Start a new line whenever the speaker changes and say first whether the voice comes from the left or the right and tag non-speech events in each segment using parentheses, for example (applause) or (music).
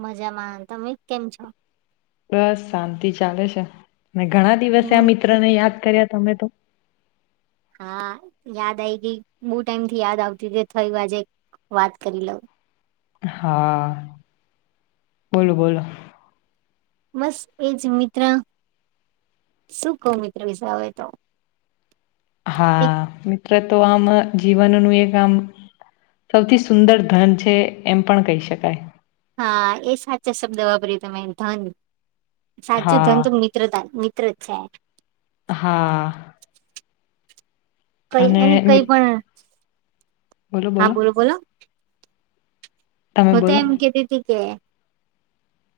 right: મજામાં તમે કેમ છો
left: બસ શાંતિ ચાલે છે ને ઘણા દિવસે આ
right: હમ્મ.
left: મિત્ર ને યાદ કર્યા તમે તો
right: હા યાદ આ ગઈ બહુ ટાઈમ થી યાદ આવતી થઈ વાજે વાત કરી લઉં
left: હા બોલો બોલો
right: બસ એજ મિત્ર શું કહ મિત્રો વિજાવ તો
left: હા
right: એક
left: મિત્ર તો આમ જીવનનું એક આમ સૌથી સુંદર ધન છે એમ પણ કહી શકાય
right: હા એ સાચા શબ્દ વાપર્યું તમે ધન સાચું ધનુ
left: હા
right: મિત્રતા મિત્ર જ છે
left: હા
right: કઈ
left: અને
right: એને કઈ
left: મિત
right: પણ હા બોલો બોલો
left: તમે
right: હ તો
left: બોલો
right: એમ કતીી હતી કે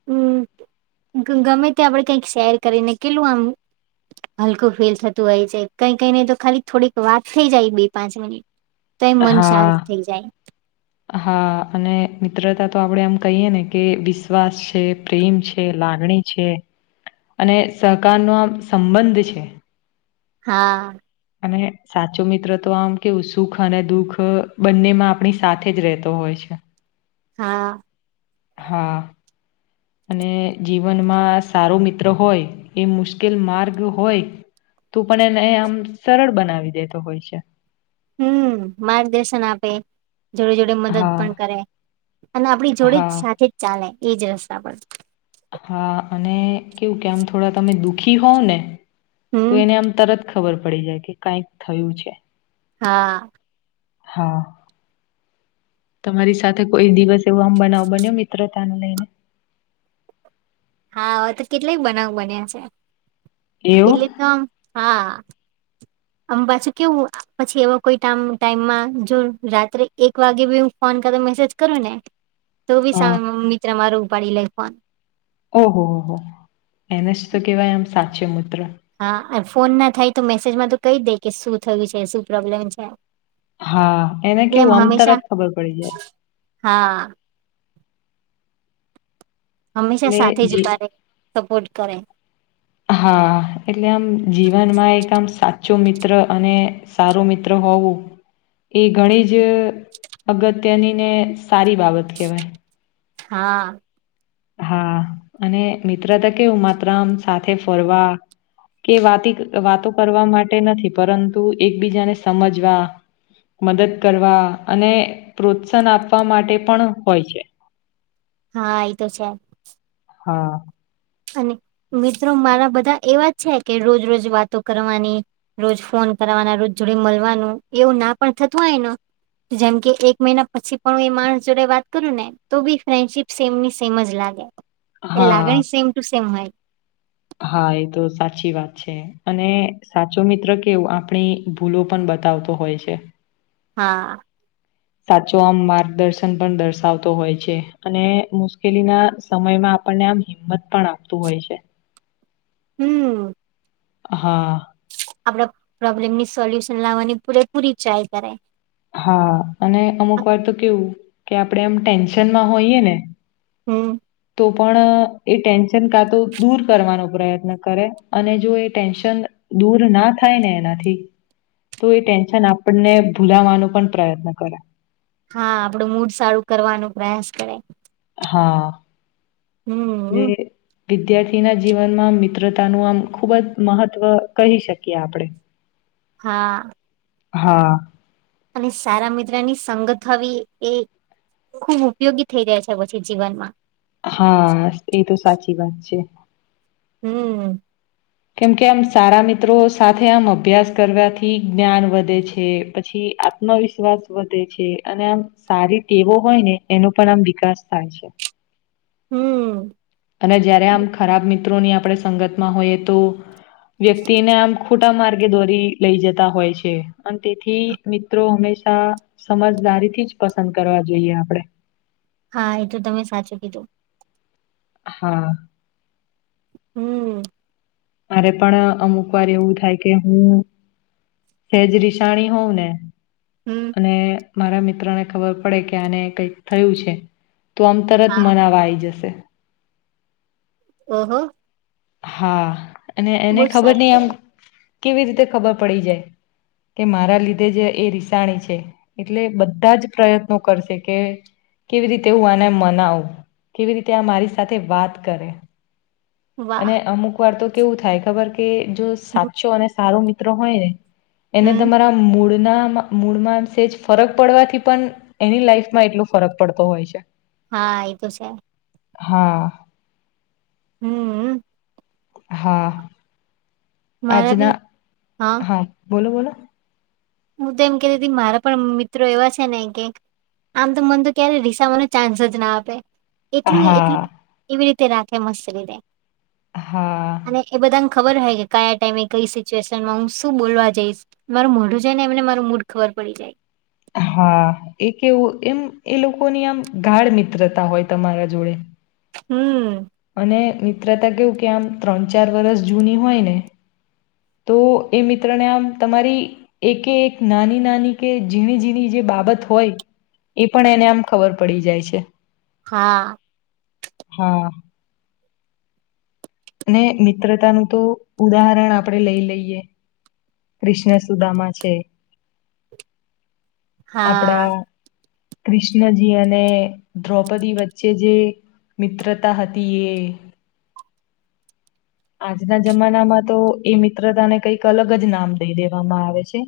right: હમ ગમે તે્યા આપડે કઈક શેર કરીને કેલું આમ હલકું ફીલ થતું હોય છે કઈ કઈ ને તો ખાલી થોડીક વાત થઇ જાય બે પાંચ મિનિટ તો એ મન
left: હા
right: શાંત થઈ જાય
left: હા અને પુિત્રતા તો આપડે એમ કહીએ ને કે વિશ્વાસ છે પ્રેમ છે લાગણી છે અને સહકાર નો આમ સંબંધ છે
right: હા
left: અને સાચો મિત્ર તો આમ કે સુખ અને દુખ બંને માં આપણી સાથે જ રહેતો હોય છે અચ્છા
right: હા
left: હા અને જીવનમાં સારો મિત્ર હોય એ મુશ્કેલ માર્ગ હોય તું પણ એને આમ સરળ બનાવી દેતો હોય છે
right: હમ માર્ગદર્શન આપે જોડે જોડે મદદ પણ
left: હા
right: કરે અને આપડી જોડે જ
left: હા
right: સાથે જ ચાલે એજ રસ્તા પર
left: હા અને કેવું કે આમ થોડા તમે દુખી હોવ ને તો
right: હમ
left: એને આમ તરત ખબર પડી જાય કે કઈક થયું છે
right: હા
left: હા તમારી સાથે કોઈ દિવસ એવો આમ બનાવ બન્યો મિત્રતાને લઈને
right: હા તો કેટલાય બનાવ બન્યા છે એટલે
left: એવું
right: તો આમ હા આમ પાછું કેવું પછી એવા કોઈ ટાઈમમાં જો રાત્રે એક વાગે બી હ ફોન (unintelligible) મેસેજ કરું ને તો બી
left: હા
right: સામે મિત્ર મારો ઉપડી લે ફોન
left: ઓહો હોહ એને જ તો કેવાય આમ સાચો મૂત્ર
right: હા ફોન ના થાય તો મેસેજમાં તો કઈ દે કે શું થયું છે શું પ્રોબ્લેમ છે
left: હા એને
right: એટલે એમ
left: કેવું આમ
right: હંમેશા
left: તરત ખબર પડી જાય
right: (unintelligible) હા હંમેશા સાથે
left: એટલે
right: જ
left: જી
right: ઊભા રેય સપોર્ટ કરે
left: હા એટલે આમ જીવનમાં એક આમ સાચો મિત્ર અને સારું મિત્ર હોવું એ ઘણી જ અગત્યનીને સારી બાબત કહેવાય
right: હા
left: હા અને મિત્ર તો કેવું માતરમ સાથે ફરવા કે વાતે વાતો કરવા માટે નથી પરંતુ એકબીજાને સમજવા મદદ કરવા અને પ્રોત્સાહન આપવા માટે પણ હોય છે
right: હા એ તો છે
left: હા
right: અને મિત્રો મારા બધા એવા જ છે કે રોજ રોજ વાતો કરવાની રોજ ફોન ના રોજ જોડે મળવાનું એવું ના પણ થતું હોયને જેમ કે એક મહિના પછી પણ એ માણસ જોડે વાત કરું ને તો બી ફ્રેન્ડશીપ સેમની સેમ જ લાગે એ
left: હા
right: લાગણી સેમ ટુ સેમ હોય
left: હા એ તો સાચી વાત છે અને સાચો મિત્ર કેવુ એ આપણી ભૂલો પણ (unintelligible) બતાવતો હોય છે
right: હા
left: સાચો આમ માર્ગદર્શન પણ દર્શાવતો હોય છે અને મુશ્કેલી ના સમયમાં આપણને આમ હિંમત પણ આપતું હોય છે
right: હમ
left: હા
right: આપડા પ્રોબ્લેમની સોલ્યુશન લાવવાની પૂરેપૂરી ટ્રાય કરાય
left: હા અને અમુક વાર તો કેવું કે આપણે એમ ટેન્શનમાં હોઈએ ને
right: હમ
left: તો પણ એ ટેન્શન કા તો દૂર કરવાનો પ્રયત્ન કરે અને જો એ ટેન્શન દૂર ના થાય ને એનાથી તો એ ટેન્શન આપણ ને ભૂલાવાનું પ્રયત્ન કર
right: હા આપડું મૂડ સારું કરવાનો પ્રયાસ કરે
left: હા
right: હમ
left: એટલે વિદ્યાર્થીના જીવનમાં મિત્રતાનું આમ ખૂબ જ મહત્વ કહી શકીએ આપણે
right: હા
left: હા
right: અને સારા મિત્રની સંગત હવી એ ખુબ ઉપયોગી થઈ રહ્યા છે પછી જીવનમાં
left: હા એ તો સાચી વાત છે
right: હમ
left: કેમ કે આમ સારા મિત્રો સાથે આમ અભ્યાસ કરવાથી જ્ઞાન વધે છે પછી આત્મવિશ્વાસ વધે છે અને આમ સારી ટેવો હોય ને એનો પણ આમ વિકાસ થાય છે
right: હમ્મ.
left: અને જયારે આમ ખરાબ મિત્રોની આપણે સંગત માં હોઈએ તો વ્યક્તિને આમ ખોટા માર્ગે દોરી લઈ જતા હોય છે અને તેથી મિત્રો હંમેશા સમજદારી થી જ પસંદ કરવા જોઈએ આપડણે
right: હા એ તો તમે સાચું કીધું
left: હા
right: હમ
left: મારે પણ અમુક વાર એવું થાય કે હું સેજરીિશાણી હોવ ને
right: હમ્મ,
left: અને મારા મિત્ર ને ખબર પડે કે આને કઈક થયું છે તો આમ તરત મનાવા આવી જશે
right: ઓહ
left: હા અને એને ખબર નઈ આમ કેવી રીતે ખબર પડી જાય કે મારા લીધે જ એ રિસાણી છે એટલે બધા જ પ્રયત્નો કરશે કે કેવી રીતે હું આને મનાવું કેવી રીતે આ મારી સાથે વાત કરે
right: કેવાય વાહ.
left: અને અમુક વાર તો કેવું થાય ખબર કે જો
right: હમ્મ.
left: સાચો અને સારો મિત્રો હોય ને એને
right: હમ્મ,
left: તમારા મૂળ ના મૂળમાં સેજ ફરક પડવાથી પણ એની લાઈફમાં એટલો ફરક પડતો હોય છે.
right: હા એ તો છે.
left: હા.
right: હમ.
left: હા.
right: મારા બી
left: આજના હા બોલો બોલો.
right: હું તો એમ કેતી મારા પણ મિત્રો એવા છે ને કે આમ તો મન તો ક્યારે રીસા મ ન ચાન્સ જ ના આપે એટલું
left: હા
right: એટલું એવી રીતે રાખે મસ્ત રરે
left: હા
right: અને એ બધા ખબર હો કે કયા ટાઈમે કઈ સિચ્યુએશનમાં હું શું બોલવા જઈશ મારું મોઢું જેને એમને માર મૂડ ખબર પડી જાય.
left: હા એ કેવું એમ એ લોકોની આમ ગાઢ મિત્રતા હોય તમારા જોડે
right: હમ.
left: અને મિત્રતા કેવું કે આમ ત્રણ ચાર વરષ જૂની હોય ને તો એ મિત્રને આમ તમારી એકે એક નાની નાની કે ઝીણી ઝીણી જે બા બાબત હોય એ પણ એને આમ ખબર પડી જાય છે.
right: હા.
left: હા. મિત્રતાનું તો ઉદાહરણ આપણેે લઈ લઈએ. કૃષ્ણ સુદામા છે,
right: (inaudible) હા
left: આપણા કૃષ્ણજી અને દ્રૌપદી વચ્ચે જે મિત્ર તઃ ત એે આજના જમાનામાં તો એ મિત્રતાને કઈક અલગ જ નામ દઈ દેવામાં આવે છે.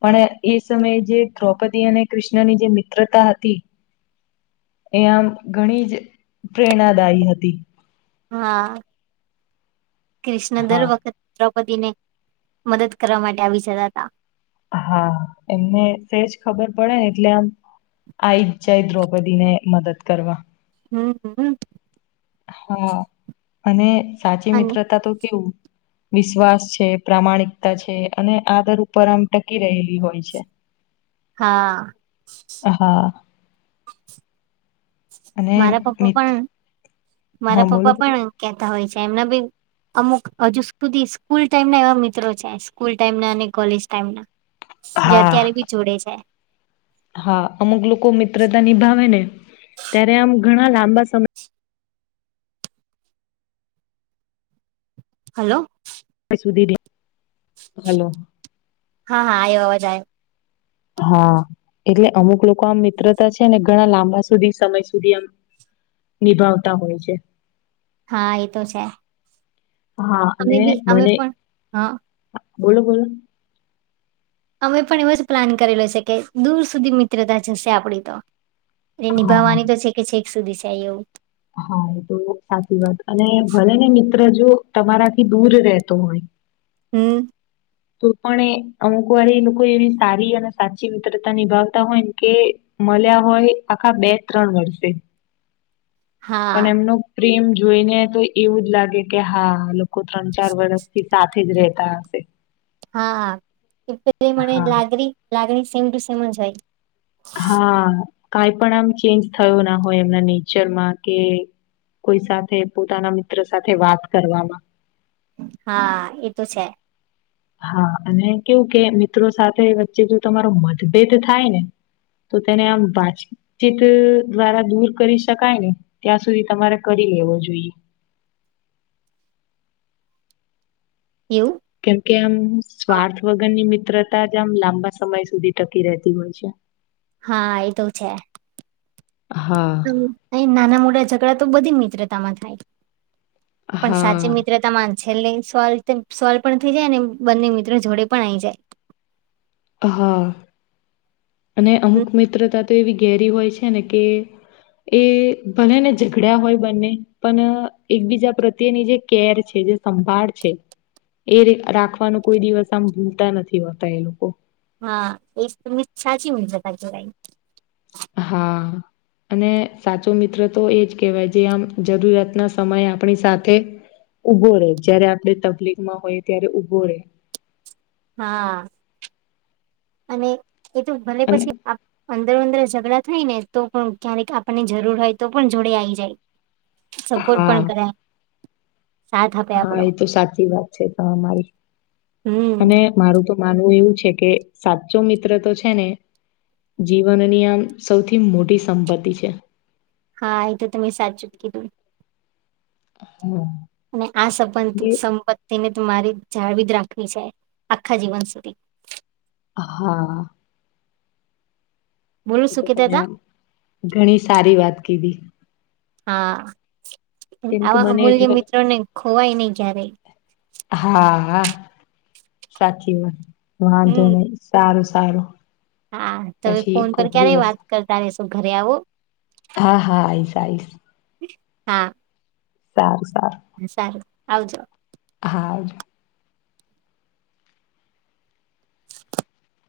left: પણ એ સમયે જે દ્રૌપદી અને કૃષ્ણની જે મિત્રતા હતી. એ આમ ઘણી જ પ્રેરણાદાયી હતી.
right: હા. ક્રિષ્ણ દર
left: હા
right: વખત દ્રૌપદીને મદદ કરવા માટે આવી જતા હતા
left: હા એમને સેજ ખબર પડેને એટલે આમ આવી જ જાય દ્રૌપદી ને મદદ કરવા
right: હમ હમ. (inaudible)
left: હા અને સાચી
right: અને
left: મિત્રતા તો કેવું? વિશ્વાસ છે, પ્રામાણિકતા છે, અને આદર ઉપર આમ ટકી રહેલી હોય છે.
right: હા.
left: હા અને
right: મારા પપ્પા
left: મિત
right: પણ
left: હા
right: મારા
left: બોલો
right: પપ્પા
left: બોલો
right: પણ કેતા હોય છે એમના બી અમુક હજુ સુધી સ્કૂલ ટાઈમ ના એવા મિત્રો છે સ્કૂલ ટાઈમ ના અને કોલેજ ટાઈમ ના જે અત્યારે
left: હા
right: બી જોડે છે.
left: હા અમુક લોકો મિત્રતા નિભાવે ને ત્યારે આમ ઘણા લાંબા સમય
right: હલો.
left: સુધી ર
right: (unintelligible) હા હા અવાજ આયો.
left: હા. એટલે અમુક લોકો આમ મિત્રતા છે ને ઘણા લાંબા સુધી સમય સુધી આમ નિભાવતા હોય છે.
right: હા એ તો છે.
left: હા
right: અમે
left: અને
right: બી અમે
left: બને
right: પણ હા
left: (unintelligible) બોલો બોલો
right: અમે પણ એવો જ પ્લાન કરેલો છે કે દૂર સુધી મિત્રતા જશે આપડી તો એટલે
left: હા
right: નિભાવવાની તો છે કે છેક સુધી છેાય એવું
left: હા એ તો સાચી વાત અને ભલે ને મિત્ર જો તમારાથી દૂર રહેતો હોય
right: હમ
left: તો પણ એ અમુક વારી લોકો એવી સારી અને સાચી મિત્રતા નિભાવતા હોય ને કે મળ્યા હોય આખા બે ત્રણ વર્ષે
right: હા
left: પણ એમનો પ્રેમ જોઈને તો એવું જ લાગે કે હા લોકો ત્રણ ચાર વર્ષથી સાથે જ રેતા હશે
right: હાા (unintelligible) મને
left: હા.
right: લાગણી લાગણી સેમ ટુ સેમ જ હોય
left: હા કાઈ પણ આમ ચેન્જ થયો ના હોય એમના નેચરમાં કે કોઈ સાથે પોતાના મિત્ર સાથે વાત કરવામાં
right: હા એ તો છે
left: હા અને કેવું કે મિત્રો સાથે વચ્ચે જો તમારો મતભેદ થાય ને તો તેને આમ વાતચીત દ્વારા દૂર કરી શકાય ને ત્યાં સુધી તમારે કરી (unintelligible) જોઇએ (unintelligible)
right: એવું
left: કેમ કે આમ સ્વાર્થ વગર નિમિત્ મિત્રતા આમ લાંબા સમય સુધી ટકી રહેતી હોય છે
right: હા એતો છે
left: હા,
right: (unintelligible) નાના મોટા ઝઘડા તો બધી (unintelligible) (unintelligible) થાય પણ સાચી
left: હા,
right: મિત્રતા છેલ્લે સોલ્વ સોલ્વ પણ થઈ જાય ને બંને મિત્રો જોડે પણ આઈ જાય
left: હા અને
right: હમ,
left: અમુક મિત્રતા તો એવી ઘેરી હોય છે ને કે એ ભલે ને ઝઘડ્યા હોય બંને પણ એકબીજા પ્રત્યેની જે કેર છે સંભાળ છે એ રિ રાખવાનું કોઈ દિવસ આમ ભૂલતા નથી હોતા એ લોકો
right: હા એ તને સાચી મિત્રતા કેવાય
left: હા અને સાચો મિત્ર તો એજ કહેવાય જે આમ જરૂરિયાતના સમયે આપણી સાથે ઉભો રહેે જયારે આપણે તકલીફમાં હોય ત્યારે ઉભો રહેે
right: હા (unintelligible) અને એ તો ભલે
left: અને
right: પછી અંદરો અંદર ઝઘડા થાય ને તો પણ ક્યારેક આપણની જરૂર હોય તો પણ જોડે આવી જાય સપોર્ટ
left: હા
right: પણ કરાય.
left: હા એ તો સાચી વાત છે મારી
right: હમ
left: અને મારું તો માનવું એવું છે કે સાચો મિત્ર તો છે ને જીવનની આમ સૌથી મોટી સંપત્તિ છે.
right: હા એ તો તોમે સાચચ કીધું.
left: હા
right: અને આ સં
left: એટલે
right: સંપત્તિને મારે જાળવી જ રાખવી છે આખા જીવન સુધી
left: હા
right: બોલું
left: એ
right: શું
left: તો
right: કેતા
left: તમે
right: હતા
left: આમ ઘણી સારી વાત કીધી.
right: હા
left: કેમ કે
right: આવા
left: બને
right: અમૂલ્ય
left: એટલે
right: મિત્રો ને ખોવાય નહી જ્યારે
left: હા હા સાચી વાત વાંધો
right: હમ
left: નહી સારું સારું
right: હા તમે
left: પછી
right: ફોન પર
left: કોક
right: ક્યારેય
left: દિવસ
right: વાત કરતા રેશો ઘરે આવો
left: હા હા આ સાઇસ (unintelligible)
right: હા
left: સાર
right: સારું આવજો
left: હા આવજો